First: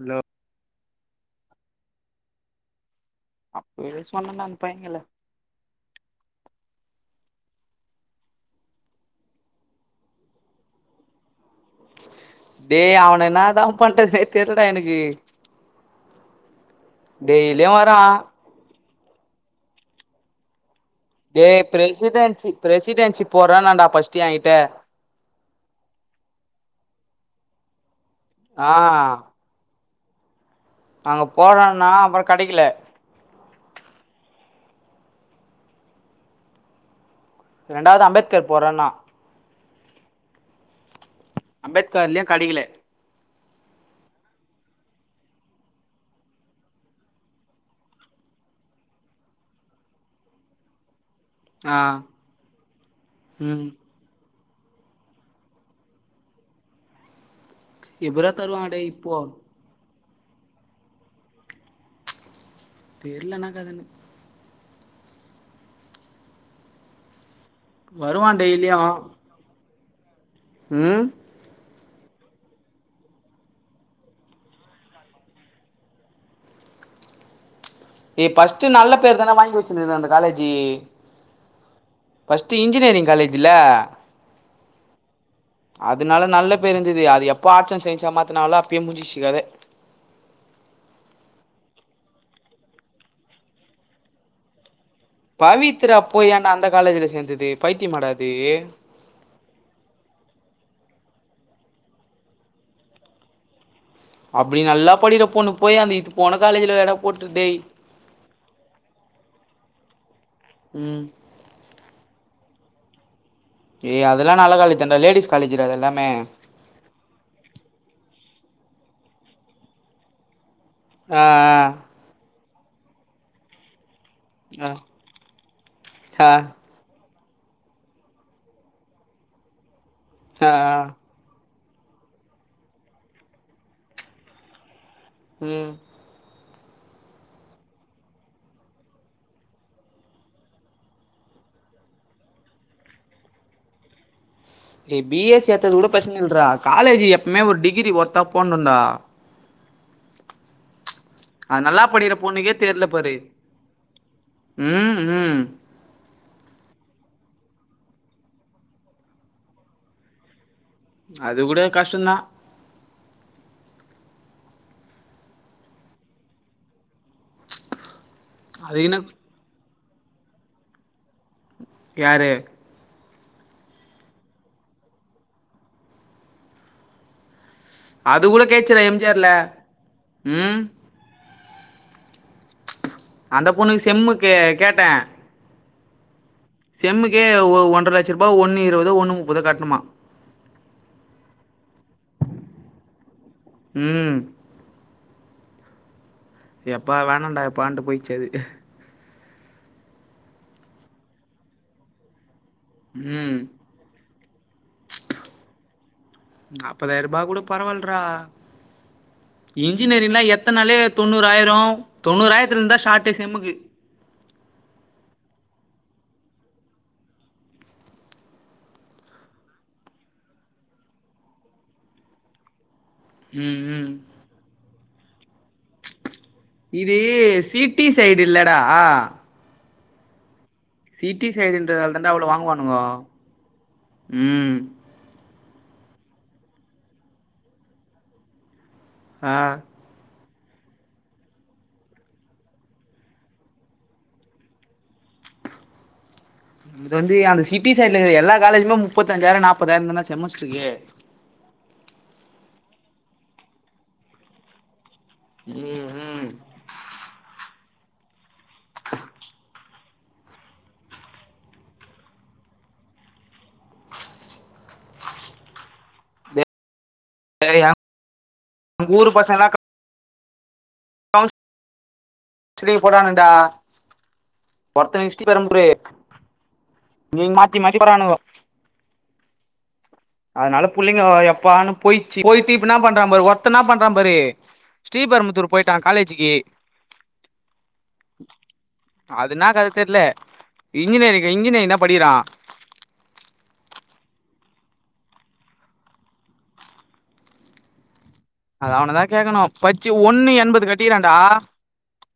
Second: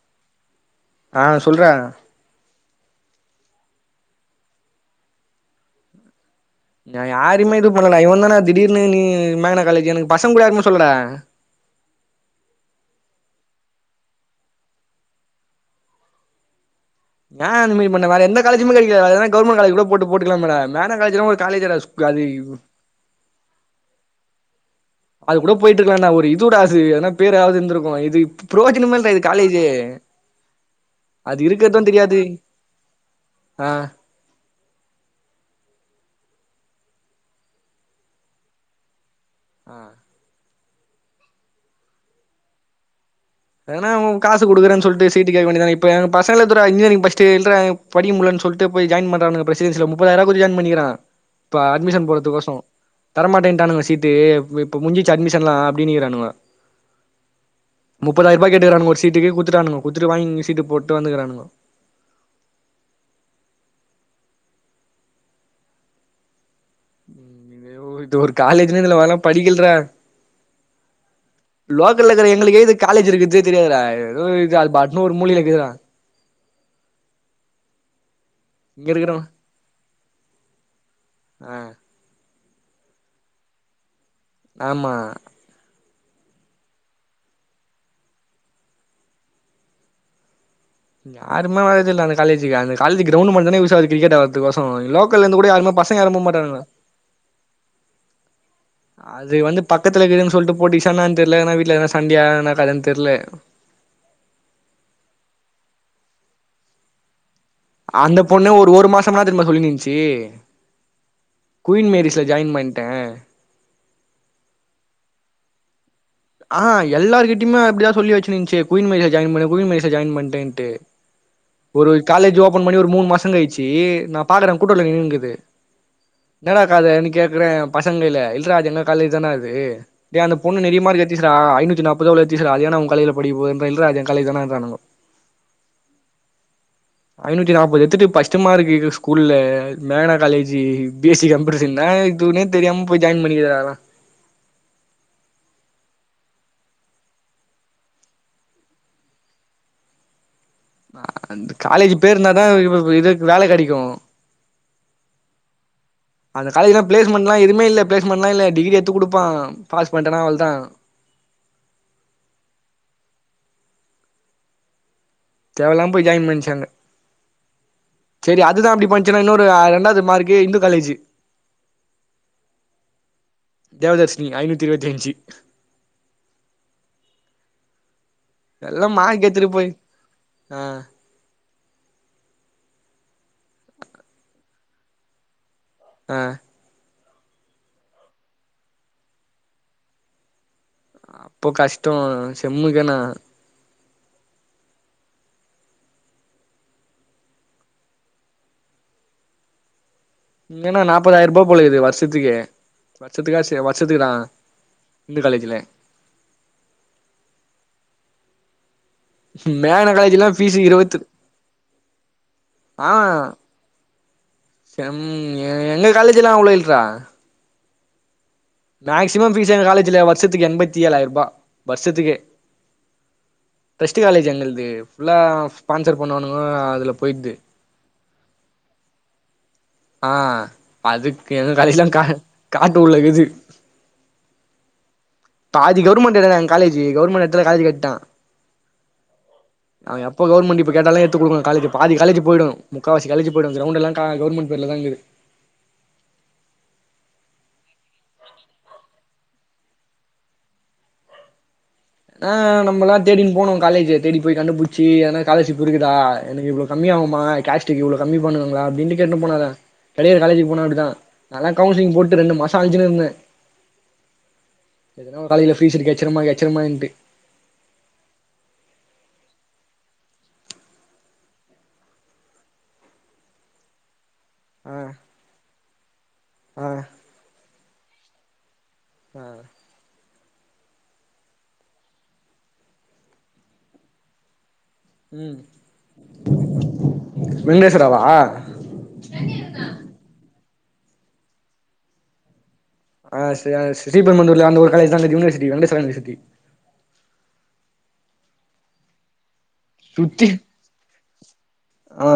hello ஆ சொல்றா அப்பவே சொன்னண்டா அந்த பைய கைல நா யாருமே இது பண்ல இவன் தான திடீர்னு நீ மேகனா காலேஜ்ஜு எனக்கு பசங் கூட யாருக்குமே சொல்லடா டேய் அவன என்னா தா பண்றதுனே தெர்லடா எனக்கு ஏ டெய்லியு அந்த மேரி வரா பண்ண வேற எந்த காலேஜுமே கெடைக்கலயாடா எதனா கவுர்மெண்ட் காலேஜ் கூட போட்டு போட்டுக்கலாமேடா மேக்னா காலேஜ்தா டேய் பிரெசிடென்சி பிரெசிடென்சி போடுறேனான்டா ஃபர்ஸ்ட்டு ஏன்கிட்ட அது கூட போயிட்ருக்கலா டா ஒரு இதுடா அது எதனா பேராவ்து இருந்திருக்கூ இது ஆ ப்ரோஜனமே இல்லடா இது காலேஜு அங்க அது போறோன்னா இருக்கறது தெரியாது அப்புறொ கெடைக்கல ஆ ரெண்டாவ்து அம்பேத்கர் போட்றேன்னா ஆ அம்பேத்கார்லயு கடக்கல எங்கனா காசுகுடுக்குறேன் சொல்ட்டு சீட்டு கேக்க வேண்டியதான இப்ப எங்க பசங்கள எத்துகோடா இன்ஜினியரிங் பஸ்ட்டுல்றா படிக்க முல்லன் சொல்ட்டு போய் ஜாயின் பண்றானுங்க ப்ரசிடென்ஸில முப்பதாயரோ குடுத்து ஜாயின் பண்ணிக்கிறா இப்ப ஆ அட்மிஷன் போறதுக்கோசொ ம் தரமாட்டேன்ட்டானுங்க சீட் ட்டு இப்ப முஞ்சிச்சு அட்மிஷன்லா அப்டின்னிக்கிறானுங்கோ எப்பட்றா முப்பதாயிரரூபா தருவாங்க டேய் கேட்டுக்கிரானுங்கோ ஒரு இப்போ சீட்டுக்கு குத்துட்டானுங்கோ குத்துட்டு வாங்கி சீட்டு போட்டு வந்துக்கிறானுங்கோ தெர்ல என்னா கதன்னு இது வருவா ஒரு டெய்லியு காலேஜ்னு இதுல வேலா படிக்கல்றா ம் லோக்கல்ல இருக்குற எங்களுக்கே இது காலேஜ் இருக்கதே தெரியாதுறா எதோ இது அது பாட்டுன்னு ஒரு மூழைல இக்குதுடா ஏ ஃபர்ஸ்ட்டு இங்க நல்ல பேர் இருக்கிறவ தானே வாங்கி வச்சிருந்தது அந்த காலேஜி அ ஃபஸ்ட்டு இன்ஜினியரிங் காலேஜ்ல்ல ஆமா அதனால நல்ல பேர் இருந்தது அது எப்போ ஆட்ஸ் அண்ட் சயின்ஸா மாத்துனாங்கலோ அப்பயே முடிஞ்சிச்சி கத யாருமே வறதுல்ல அந்த காலேஜுக்கு அந்த காலேஜ்க்கு கிரௌண்ட் மாறி தானே யூஸ் ஆகுது கிரிக்கெட் ஆ கோசரோ லோக்கல்ல இருந்து கூட யாருமே பவித்ரா பசங்க விரும்ப போய் ஏன்டா மாட்டாங்க அந்த காலேஜ்ல சேந்தது பைத்திய மாடா அது அது வந்து பக்கத்துல இருக்குதுன்னு சொல்லிட்டு போட்டி சென்னான தெர்ல ஏன்னா வீட்ல என்ன சண்டயானா அதுன்னு தெர்ல அப்டி நல்லா படிக்கிற பொண்ணு போயி அந்த இத்து போன காலேஜ்லயாட போட்டுஇருக்குது டே அந்த பொண்ணு ஒரு ஒரு மாசம்னா திரும்ப சொல்லினு இருந்துச்சு ம் குயின் மேரிஸில ஜாயின் பண்ணிட்டே ஏ அத எல்லா நல்ல காலேஜ் தண்டா லேடிஸ் காலேஜ் ஜுடா அது எல்லாமே ஆ எல்லாரு கிட்டயுமே அப்டி தா சொல்லி வச்சுச்சுனு இருந்துச்சு குயின் மேரிஸ்ல ஜாயின் பண்ணே குயின் மேரிஸ்ல ஜாயின் பண்ணிட்டேன்ட்டு ஆ ஆ ப்ரோ காலேஜ் ஓபன் பண்ணி ஒரு மூணு மாசம் கழிச்சு நா பாக்குறே ஆ கூட்டதுலா நின்னு னு இருக்குது ஆ என்னா டா எதுக்காக நிக்குதுனு கேக்குறே பசங்கல இல்லரா அது எங்க காலேஜ் தானா அது டே அந்த ஆ ஆ பொண்ணு நெறியா மார்க்கு எடு த்துச்சுடா ஐநூத்தி நாப்பாது அவ்ளே எடுத்துச்சுடா அது என்டா உங்க காலேஜுலா படிக்கப்போது இல்ல றா அது எங்க காலேஜு தானுறானுங்கே ம் ஐநூத்தி நாற்பது எடுத்துட்டு ஃபஸ்ட் மார்க்கு எங்க ஸ்கூல்ல மேகனா college B S C computer science நா எது க்குதுனே தெரியாம போயி ஜாயின் பண்ணிருக்குது அதால ஏ பி எஸ் சி ஏத்தது கூட பிரச்சனா இல்லடா காலேஜ் எப்பவுமே ஒரு டிகிரி ஒருத்தா போணுண்டா ஆ அந்த அது நல்லா காலேஜ் பேரு படிக்கிற இருந்தா தா பொண்ணுக்கே இ தெர்ல இ பாரு இதுக்கு வேல கெடைக்கு ம் ம் அந்த காலேஜ்ல பிளேஸ்மெண்ட்லா எதுமே இல்ல பிளேஸ்மெண்ட்லா இல்ல டிகிரி எத்து குடுப்பா பாஸ் பட்டனா அவ்ளே தா அது கூட கஷ்ட தா தேவையில்லாமா போயி ஜாயின் பண்ணிச்சுங்க அங்க சேரி அது தா அப்டி பண்ணச்சுன்னா இன்னொன் அது ரெண்டாவது மார்க்கு இந்து காலேஜு யாரு தேவதர்சினி ஐநூத்தி இருபத்தி அஞ்சு அது கூட கேச்சுறா எல்லா எம் ஜி ஆர் மார்க் ல எடுத்துட்டு போய் ம் ஆ அந்த பொண்ணுக்கு செம்முகு கேட்டே ஆஹ் செம்முக்கே ஒ ஒன்றார லட்ச ரூபா ஒன்னு இருபது ஒன்னு முப்பது கட்ணுமா அப்போ கஷ்டே செம்முக்குனா ம் யாப்பா வேணண்டா யாப்பாண்டு போயிச்சு அது இங்கன்னா நாப்பதாயிர ரூபா போல இருக்குது வருஷத்துக்கு ம் வருஷத்துக்கா சே வருஷத்துக்கு தா இந்து காலேஜ்ல நாற்பதாயிர ரூபா கூட பரவல்றா மேக்னா இன்ஜினியரிங்லா காலேஜ்லா ஃபீஸ் எத்தனால இருவத்து தொண்ணூறு ஆயிரம் தொண்ணூறாயிரத்தல இருந்தா ஆ ஷார்ட்டே செம்முக்கு செம் எங்க காலேஜ் எல்லா அவ்ளோ இல்றா மேக்சிமம் பீஸ்சு எங்க காலேஜ்ல வருஷத்துக்கு எண்பத்தி ஏழாயிரம் ரூபா வருஷத்துக்கே ம் ம் பேஸ்ட்டு காலேஜ் எங்குளுது புல்லா ஸ்பான்சர் பண்ணுவானுங்கோ அதுல போயிடுது டி சைடு இல்லடா ஆ சிட்டி அதுக்கு எங்க காலேஜி எல்லா சைடுன்றதால கா தான்டா அவ்ளோ காட்டு வாங்குவானுங்கோ குள்ள இக்குது ம் பாதி கவர்மெண்ட் இடன்னா எங்க காலேஜு கவர்மெண்ட் இடத்துல காலேஜ் கட்டா ஆ அவெ எப்ப கவர்மெண்ட இப்ப கேட்டாலூ எத்துகுடுக்கனூ காலேஜ்க்கு பாதி காலேஜ் போய்டூ முக்காவாசி காலேஜ் போய்டூ கிரவுண்ட் எல்லா கா கவர்மெண்ட் பேர்ல தா கீது இது வந்து அந்த சிட்டிசன்னு எல்லா காலேஜுமே முப்பத்தஞ்சாயிரோ நாப்பதாயிரம்ந்தா செமஸ்ட்ருக்கு ஆ நம்ம ‌எலாம் தேடிக்கினூ போனோ காலேஜ் தேடி போய் கண்டுபிடிச்சு ஏதனா காலர்ஷிப் ம் இருக்குதா ம் எனக்கு இவ்ள கம்மி யாகுமா கேஸ்ட்க்கு இவ்ளோ கம்மி பண்ணுவாங்களா அப்டின்னு கேட்னு போனாங்க தனியார் காலேஜ் போனா அப்படி தா நால்லா கவுன்சிலிங் போட்டு ரெண்டு மாசொ அலஞ்சிக்குன்னு இருந்தெ எதுனா ஒரு காலேஜ்ல ஃப்ரீ சீட் கொச்சிரூமா கொச்சிரூமான்ட்டு சரிடா உங்கூர் பசங்களா கவுன்ஸ் ஸ்த்ரீ போட்டானுங்டா ஆ ஒர்த்தெ [unintelligible] ஆ நீங் மாத்தி மாத்தி போர்ரானுங்கோ ஆ அதனால புள்ளீங்கே எப்பான்னூ போயிட்ச்சு போயிட்டு இப்ப ‌என்னா பண்றா பாரு ஒருத்தெ என்னா பண்றா பாரு ம் ஸ்ரீபெரும்புத்தூர் போயிட்டா காலேஜக்கு வெங்கடேஸ்வராவா அது ன்னா காலேஜ்ன்னு தெர்ல இன்ஜினியரிங இன்ஜினியரிங் தா படிக்கிறா ஆ செ ஸ்ரீபெம்மந்தூர்ல அந்த ஒரு காலேஜ் தா கீது யுனிவர்சிட்டி வெங்டேஸ்வரா யுனிவர்சிட்டி அது அவனதா கேக்கணூ பட்ச்சு சுத்தி ஒண்ணூ எண்பது கட்டிகிறானாடா ஆ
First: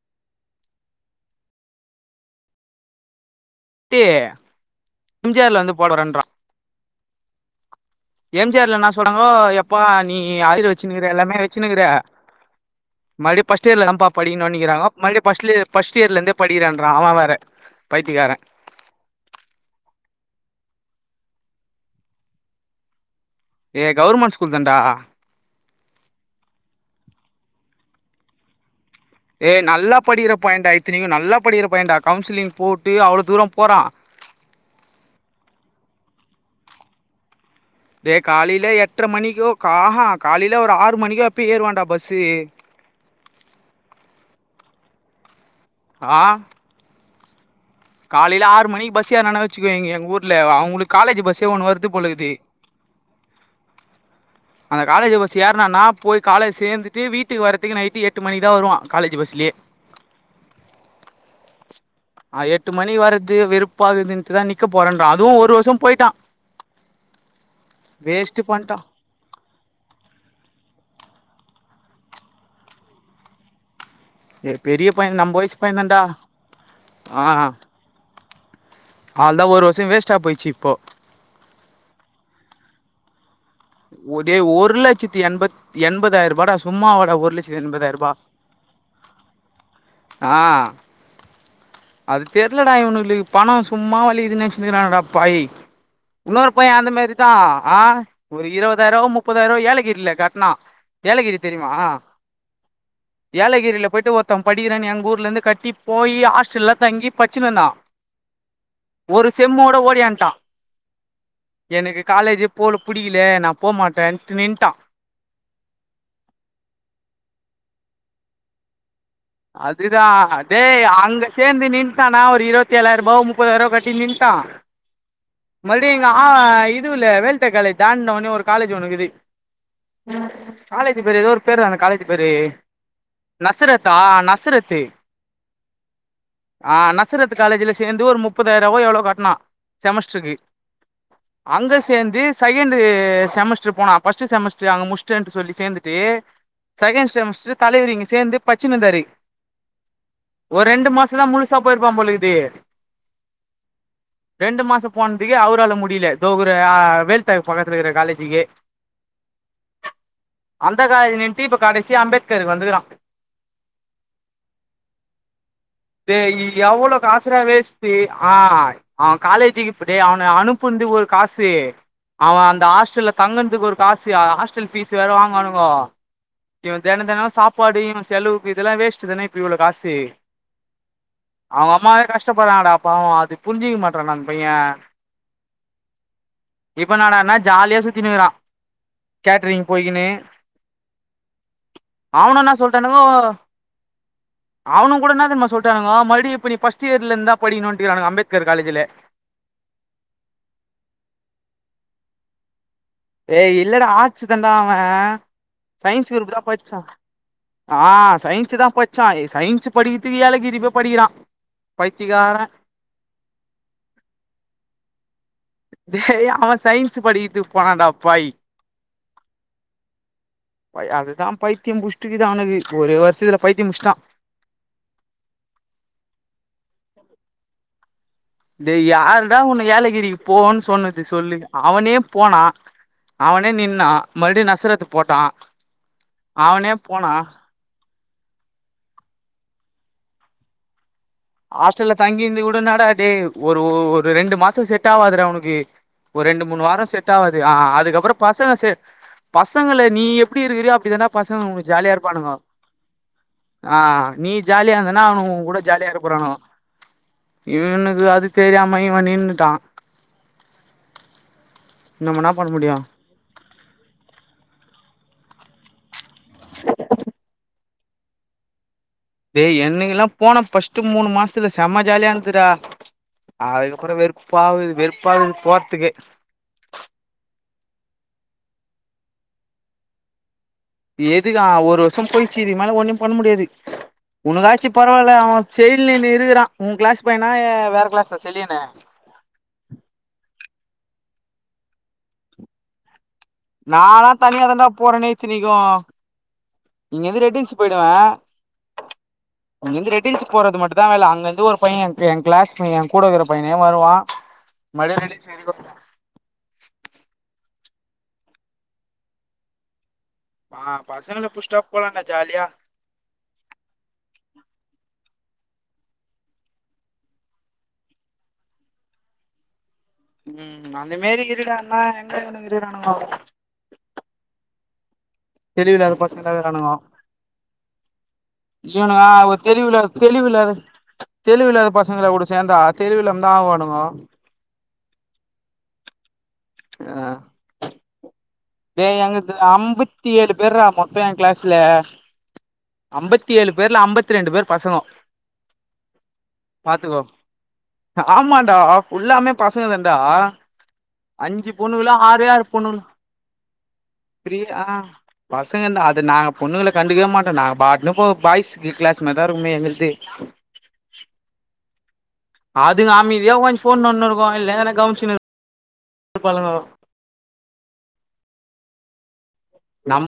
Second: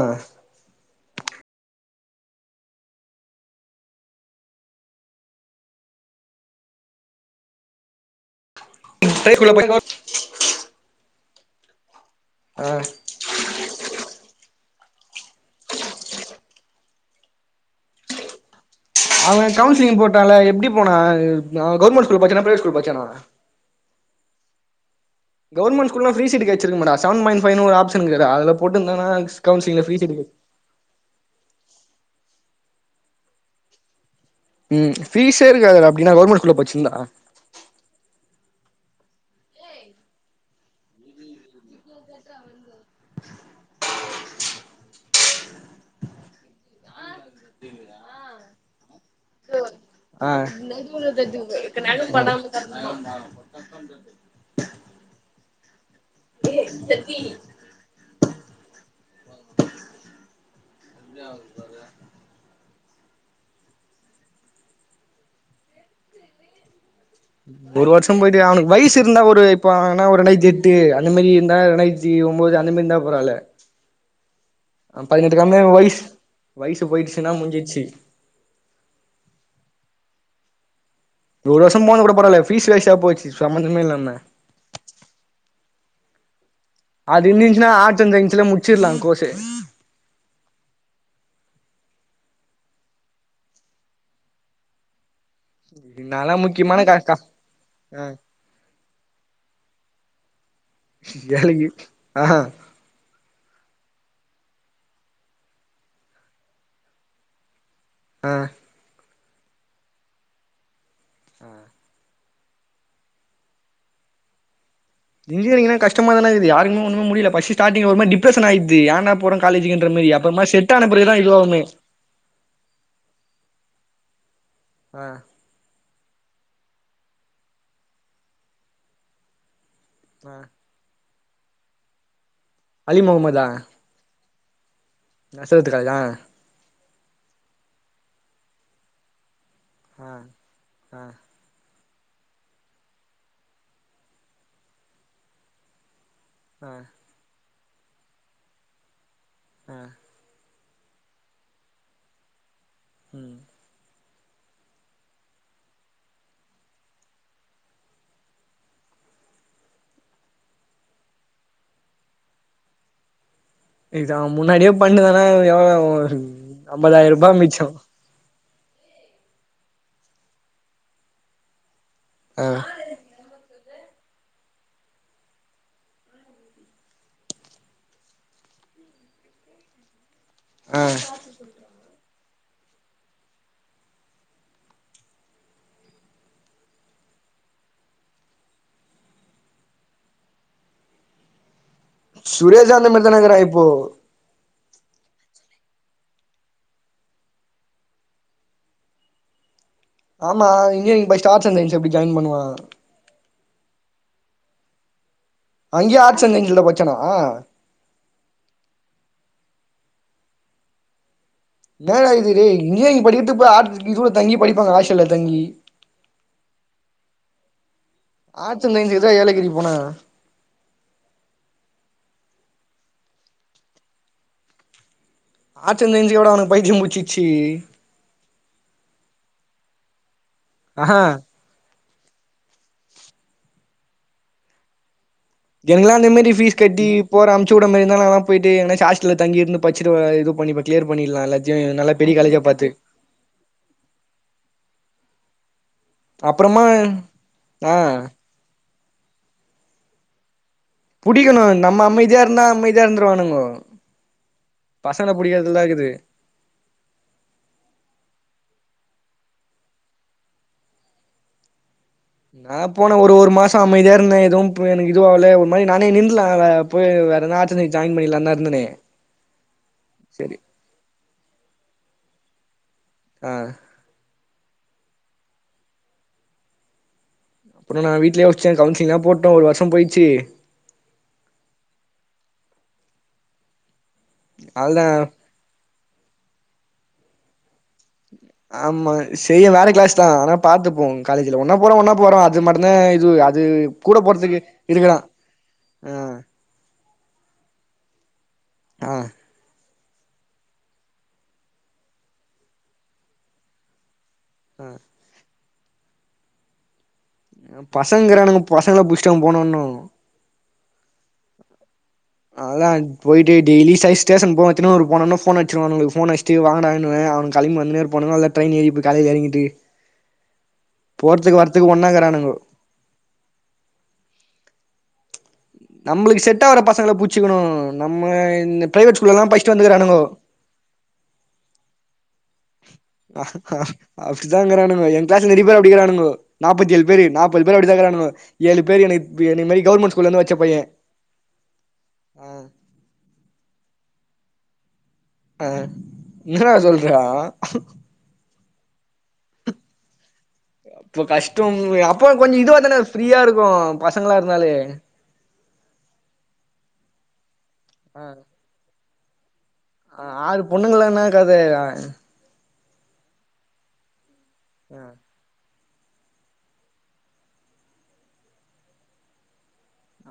ஸ்ரீ தும் ஜீ ஆர்ல வந்து போடறேன்றா எம் ஜி ஆர்லா என்னா சொன்னாங்கோ எப்பா நீ ஆரியரூ வச்சுன்கீற எல்லாமே வச்சுன்னு கீற ஆ மறுபடியூ ஃப்ஸ்ட் இயர்ல இருந்தா படிக்கனூ இன்னிகிறாங்க மறுபடியூ ஃபர்ஸட் இயர்ல இருந்து படிக்கிறோன்றா ஆவெ வேற பைத்திகாரன் அவங்க கவுன்சிலிங் போட்டால எப்படி போனா அது கவர்மெண்ட் ஸ்கூல்ல படிச்சானா பிரவேட் ஸ்கூல் பட்ச்சான ஏ கவர்மெண்ட் ஸ்கூல் தாண்டா கவர்மெண்ட் ஸகூல்னா ஃப்ரீ சீட் கிடைச்சிருக்குமேடா செவன் பாயின்ட் ஃபைவ் ஒரு ஆப்ஷன் கீதுறா அதுல போட்றுந்தானா ஏய் நல்லா படிக்கிற பைய்ண்டா இத்தினூக்கூ நல்லா படிக்கிற பையிண்டா கவுன்சிலிங் போட்டு அவ்ளோ தூரம் போறா ம் ஃபீஸே இருக்காதுடா அப்படின்னா கவர்மண்ட் ஸ்கூல்ல படிச்சிருந்தா டே காலிய்லே எட்ர மணிக்கோ கா ஹாங் காலையில ஒரு ஆறு மணிக்கோ எப்போய ஏறுவாண்டா பஸ்ஸு ஆ சொத்தில்லியா காலையில ஆறு மணி பஸ் ஏர்னானூ வச்சுக்குவயே எங்க ஆ ஊர்ல அவூங்ளுக்கு காலேஜ் பஸ்ஸே ஒண்ணு வர்து போலகிது ஹஸ்பண்ட் ரெண்டு அந்த காலேஜ் பஸ் ஏற்னனா போய் காலேஜ் சேர்ந்துட்டு வீட்டுக்கு வரத் இத்தனிக்கூ நைட்டு எட்டு மணிக்கு தா வருவா காலேஜ் பஸ்லியே அ எட்டு மணி வறத்துக்கே வெறுப்பா கீதூன்ட்டுதா நிக்க போறன்றா அதுவூ ஒரு வருஷோ போயிட்டான் ஒரு வருஷோ போயட்டு ஆவனுக் பண்ட்டா வய்ஸ் த்து இருந்தா ஒரு இப்ப ஆனா ஒரு இரண்டாயிரத்தி எட்டு அந்த மாதிரி இருந்தா இரண்டாயிரத்தி ஒன்பது அந்த மாரி இருந்தா பரவால்ல பெரிய ஆ பைய நம்ம பதினெட்டுக் வயசு கம்மியா பைய வய்ஸ் தான்டா வயசு போயிட்ச்சுன்னா முன்ஞ்சிட்ச்சு அவள் தா ஒரு வருஷொ வேஸ்ட் போயிச்சு இப்போ ஒரு வருஷோ போனது கூட பரவால்ல ஃபீஸ் வேஸ்டா போச்சு சம்மந்தமே இல்லாம ஒ டே ஒரு லட்சத்தி எண்பத் எண்பதாயிர ரூபாட அது இருந்துச்சுன்னா ஆர்ட்ஸ் அண்ட் சயின்ஸ்ல முட்ச்சிற்கலா கோர்ஸ் ஆ அது தெரலடா இவனுங்களுக்கு பணம் சும்மா வழிதுன்னு நினச்சுக்கிறானடா பாய் நாலா இன்னொரு பையன் அந்த முக்கியமான க மாதிரிதான் ஆ ஒரு இருபதாயிரம் முப்பதாயிரம் ஏலகிரில கட்னான் ஏலகிரி வேலைக்கு தெரியுமா ஆ ஏலகிரில போய்ட்டு ஒருத்தன் படிக்கிறேன் எங்க ஊர்ல இருந்து கட்டி போய் ஹாஸ்டல்ல தங்கி படிச்சினுருந்தான் ஆ ஒரு செம்மோட ஓடியான்ட்டான் எனக்கு காலேஜே போல பிடிக்கல நான் போக மாட்டேன்ட்டு நின்னுட்டான் இன்ஜினியரிங் தான் கஷ்டமா இருக்குது யாருமே ஒன்னும் முடியல ஃபர்ஸ்ட்டு ஸ்டார்டிங்ல ஒரு டிப்ரஷன் ஆய்டுது ஏன்டா போனோம்னு இருக்கு அதுதான் டே அங்க இதுவாவுமே சேர்ந்து நீ என்னன்னா ஒரு இருவத்து ஏழாயிரம் ரூபாய் முப்பதாயிரவ கட்டி நின்னுட்டான் ஆ மறுபடியும்ங்க ஆ இது இல்ல வேல்ட்ட காலேஜ் தாண்டுனவொனே ஒரு காலேஜ் ஒன்னு இருக்குது ஆ காலேஜ் பேரு ஏதோ ஒரு பேரு தாங்க காலேஜ் பேரு அலி நசரத் த நசரத்து நசரத்துக் காலேஜா ஆ நசரத்து காலேஜ்ல சேர்ந்து ஒரு முப்பதாயிரம் ரூபாயா எவ்வளோ கட்னான் ஆ செமஸ்டருக்கு ஆ அங்க சேர்ந்து செகண்ட்டு செமஸ்டர் போனா பர்ஸ்ட்ட் செமஸ்டர் அங்க முடிச்சிட்டேன் சொல்லி சேர்ந்துட்டு ஆ செகண்ட் செமஸ்டர் தலைவர் இங்க சேர்ந்து படிசின்னு இருந்தாரு ஆ ஒரு ரெண்டு மாசம் தான் முழுசா போய் இருப்பான் போல இருக்குது ம் ரெண்டு மாசம் போனதுக்கே அவரால முடியல தோ ஒரு வேல்டா பக்கத்துல இருக்கிற காலேஜக்கு அந்த காலேஜ்ல நின்ட்டு இப்ப கடைசியா அம்பேத்காருக்கு வந்துருக்கறான் இத அவன் முன்னாடியே பண்ணிருந்தானா எவ்ளோ டே எவ்வளோ ஐம்பதாயிர ரூபா காசுடா மிச்சோ வேஸ்ட்டு ஆ அவன் காலேஜிக்குப்ப அவனை அனுப்புந்து ஒரு காசு ஆ அவன் அந்த ஹாஸ்டல்ல தங்கறதுக்கு ஒரு காசு ஹாஸ்டல் ஃபீஸ் வேற வாங்குனானுங்க இவன் தினம் தினம் சாப்பாடு இவன் செலவு இதெல்லாம் வேஸ்ட் தானே இப்ப இவ்வளவு காசு ஆ அவங்க அம்ம கஷ்ட கஷ்டப்படுறாங்கடா பாவம் அது புரிஞ்சுக்க மாட்டேன்றான் டா அந்த பையன் இப்ப என்ன டானா ஜாலியா சுத்தின்னு இருக்குறான் கேட்ரிங் போய்கின்னு என்ன சுரேஷும் அந்த மாதிரி தான் இருக்குறான் இப்போ அவனுங்க கூட என்ன தெரியுமா சொல்றனுங்க ம் மறுபடியும் இப்ப நீ பர்ஸ்ட் இயர்ல இருந்துதான் படிக்கணும்னானுங்க அம்பேத்கர் காலேஜ்ல ஆமா இன்ஜினியரிங் படிச்சிட்டு ஆர்ட்ஸ் அண்ட் சைன்ஸ்ல எப்படி ஜாயின் பண்ணுவான் ஏய் இல்லடா ஆர்ட்ஸ் தண்டா அவன் அங்கயே சயின்ஸ் ஆர்ட்ஸ் குருப்பு அண்ட் தான் சயின்ஸ்ல படிச்சான் படிச்சானா ஆ சயின்ஸ் தான் படிச்சான் சயின்ஸ் படிக்கிறதுக்கு ஏலகிரிப் போய் படிக்கிறான் ஏலகிரி இன்ஜினியரிங் படிக்கிறது போய் ஹாஸ்டல் தங்கி படிப்பாங்களாம் ஹாஸ்டல்ல தங்கி டே அவன் சயின்ஸ் படிக்கிறதுக்கு போனான் டா ஆர்ட்ஸ் அண்ட் சயின்ஸ் தான் ஏலகிரி போனான் ப அதுதான் பைத்தியம் புடிச்சிருக்கு அவனுக்கு ஒரு வருஷத்துல பைத்தியம் பிடிச்சுட்டான் ஆர்ட்ஸ் அண்ட் சயின்ஸ்கா அவனுக்கு பைத்தியம் புடுச்சுஇருக்கு டேய் யாருடா உன்ன ஏலகிரிக்கு போன்னு ஆஹா சொன்னது சொல்லு அவனே போனா அவனே நின்னா மறுபடி நஸ்ரத் போட்டா எங்ல்லா அந்த மேரி ஃபீஸ் அவனே கட்டி போனா போறம் சூடமா இருந்தல்லா போயிட்டு எங்கனாச்சு ஹாஸ்டல்ல தங்கி இருந்து பட்ச்சுட்டு இது பண்ணி கிளியர் பண்ணிட்லால்ல ஹாஸ்டல்ல தங்கியிருந்து கூட என்னாடாடே ஒரு ஒரு ரெண்டு மாசோ செட் ஆவாதுடா உனுக்கு ஒரு ரெண்டு மூணு அப்புறமா வாரோ செட் ஆவாது ஆ அதுக்கப்பறோ பசங்க செ பசங்கள நீ எப்டி இருக்கிறியோ அப் நீங்கனா புடிக்கணு பசங்க நம்ம ஜாலியா அமைதியா இருப்பானுங்கோ இருந்தா அமைதியா இருந்துருவானுங்கோ ஆ நீ ஜாலியா இருந்தன்னா பசங்கள அவனுங்க உங்கூட புடிக்கிறதுலதா ஜாலியா இருக்குது இருப் குரானோ இவனுக்கு அது தெரியாம இவ நின்னுட்டா நம்ம என்ன பண்ண நா முடியு போன ஒரு ஒரு மாச நா அமைதியா இருந்தே எதும் ப்ப இதுவாவல ஒரு மாரி நானே நின்ந்தலா போய் வேறெதா ஆச்சு ஜாயின் பண்ணலாந்தா இருந்தனே ஏய் என்னைக்கெல்லா சரி போன ஃபர்ஸ்ட்டு மூணு மாசத்துல செம்ம ஜாலியா இருந்துடா ஆ அதுகப் தொற வெறுப்பாவுது வெறுப்பாவுது போற்துக்கே அப்றோ நா வீட்லே வச்ட்ட கவுன்சிலிங்லா போட்டோ ஒரு வருஷோ போயிச்சு எதுக்கு ஆ ஒரு வருஷம் போயிச்சு இதுக்கு மேலே ஒன்னு பண்ண முடியாது உனகாச்சு அவ்ளதா பரவால்ல அவ செய்லன் இருக்கறா உ கிளாஸ் பையனா வேற கிளாஸா செல்லியனு ஆமா செய்ய வேற கிளாஸ் தா ஆனா பாத்துப்போ காலேஜ்ல ஒன்னா போறோ ஒன்னா போறோ அது மட்டுதா இது அது கூட நான்லா போறதுக்கு தனியா தண்டா இருக்குறா போறனே இத்தினிக்கு ஆ இங்கந்து ரெட்டின்ச்சு போய்டுவ ஆ இங்கருந்து ரெட்டில்ஸ் போறது மட்டு தா ‌வேல அங்கந்து ஒரு பைய எ எங்கிளாஸ் பையன எ கூட இருக்கற பையனே வருவா ஆ மழைல் [unintelligible] ஆ பசங்கிறானங்க பசங்கள புடிச்சட்ட போனோனோ ஆ பசங்கல புஸ்டா போலன்டா அஹ்லான் போயிட்டு டெய்லி சய்ஸ் ஸ்டேஷன் போவ சின்னமனூர் போனன்னா ஃபோன் அட்ச்சிடுவ அவனுக்கு ஃபோன் அட்ச்ட்டு வாங்கடான்னுவ அவனுங்க களம்பி வந்துனே இருப்பானுங்க அ ட்ரெயின் ஏறி போய் காலேஜ் எறங்கிட்டு ம் அந்த மேரி போறதுக்கு வரத்துக்கு இருடாண்ணா எங்க ஒன்னாக்குறானுங்கோ இவனுங்க இருக்குறானுங்கோ தெளிவில்லாத நம்பளுக்கு பசங்களா செட்டாவர பசங்கள புச்சுக்கணு நம்ம இந்த இவனா பிரைவேட் ஸ்கூல்லலா படிச்சிட்டு தெருவுல வந்துக்குறானுங்கோ தெளிவுல தெளிவில்லாத பசங்கள கூட சேந்தா தெளிவில்லாமா தா ஆவாணுங்கோ இப்டிதாங்கிறானுங்கோ எ கிளாஸ் நெறைய பேர் அப்டிக்கிறானுங்கோ நாப்பத்தி ஏழு பேர் ஆ நாப்பது பேர் அப்டி தாஇருக்றாணுங்கோ ஏழு பேர் என்னை என்னய மாரி கவர்மெண்ட் ஸ்கூலேந்து வச்சப்பைய இப்ப தா கிளாஸ்ல அம்பத்தி ஏழு பேர்ல அம்பத்தி ரெண்டு பேர் பசங்கோ ஆ என்னடா பாத்துக்கோ சொல்றா ஆமான்டா ஃபுல்லாமே பசங்க தான்டா அப்ப அஞ்சு கஷ்டம் பொண்ணுலே அப்ப ஆறே கொஞ்ச ஆறு இதுவா பொண்ணு தான ஃப்ரீயா இருக்கு பசங்களா பிரி இருந்தாலே ஆ பசங்க தா அது நாங்க பொண்ணுங்கள கண்டுக்கவே மாட்டோம் நாங்க பாட்னு ஆ போவோ நாங்க பாட்னு பாய்ஸ் கிளாஸ்மேர் தா இருக்குமே எங்களுக் ஆ ஆறு பொண்ணுங்கலா என்னா கத அதுங்க அமைதியா உக்காந்து ஃபோன் நோன்னிருக்கு இல்லைனா என கவ்னிசிரு [inaudible] ப்பாளுங்கோ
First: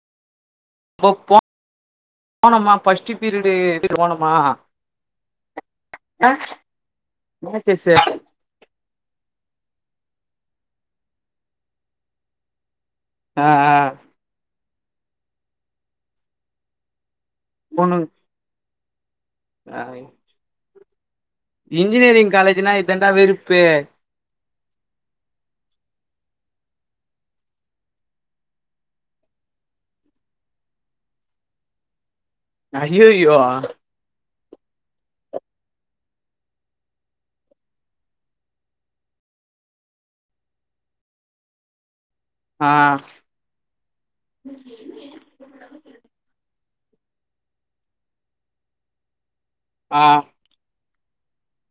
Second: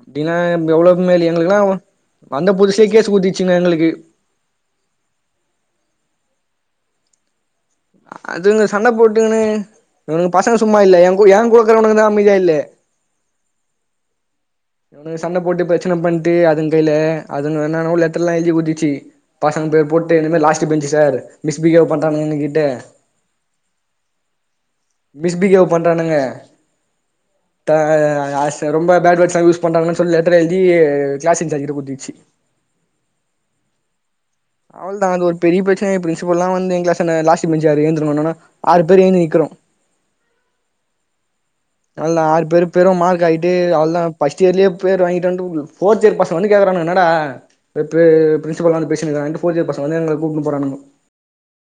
அப்டின்னா எவ்ளோ மேல் எங்களுக்குலா வந்த போனமா [inaudible] புதுசுலே ஃபஸ்ட் கேஸ் பீரியடு குடுத்துச்சுங்க எங்களுக்கு [inaudible] ஆ [inaudible] பேசு அதுங்க சண்ட போட்டுகுனு உனக்கு பசங்க சும்மா இல்ல எ எங் கொடுக்குறவனுங்கதா அமைதியா இல்லே ஆ ஆ இவனுக சண்ட போட்டு பிரச்சன பண்ட்டு அதுங் கைல அதுங்க என்னானவோ பொண்ணு லெட்டர்ல்ல எழுதி குத்திச்சு பசங்க ஆ பேர் போட்டு என்னிமே லாஸ்ட் பெஞ்சு சார் மிஸ்பிஹேவ் பண்றாங்க இன்ஜினியரிங் எங்க கிட்ட காலேஜ்னா இதாண்டா வெறுப்பு மிஸ்பிகேவ் பண்றானுங்க த ஆ ச ரொம்ப பேட் வேவ்ர்ட்ஸா யூஸ் பண்றாங்கன்னு சொல்லி லெட்டர் எழுதி கிளாஸ் டீச்சர் கிட்ட குட்திர்ச்சு ஐஐயோ அவள்தா அது ஒரு பெரிய பிரச்சன ஆயி பிரின்சிபல்லா வந்து என் கிளாஸ் ன லாஸ்டு பெஞ்சு யாரு எழுந்துருங்கோன்னான்னா ஆறு பேர் எழ்ந்து நிக்கறோ அதுல் ஆறு பேரு ஆ பேரு மார்க் ஆயி டேய் அவள்தா பஸ்ட் இயர்லயே பேர் வாங்கிட்டு வன்ட்டு போர்ஜெர்ரி பசங்க வந்து கேக்குறானுங்க என்னடா எ பே பிரின்சிபல் வன் பேசினுக்கறாங்க இங்க போர்ஜெர்ரி பசங்க வந்து ஆ எங்கள கூப்ட்டுன்னு போறானுங்கோ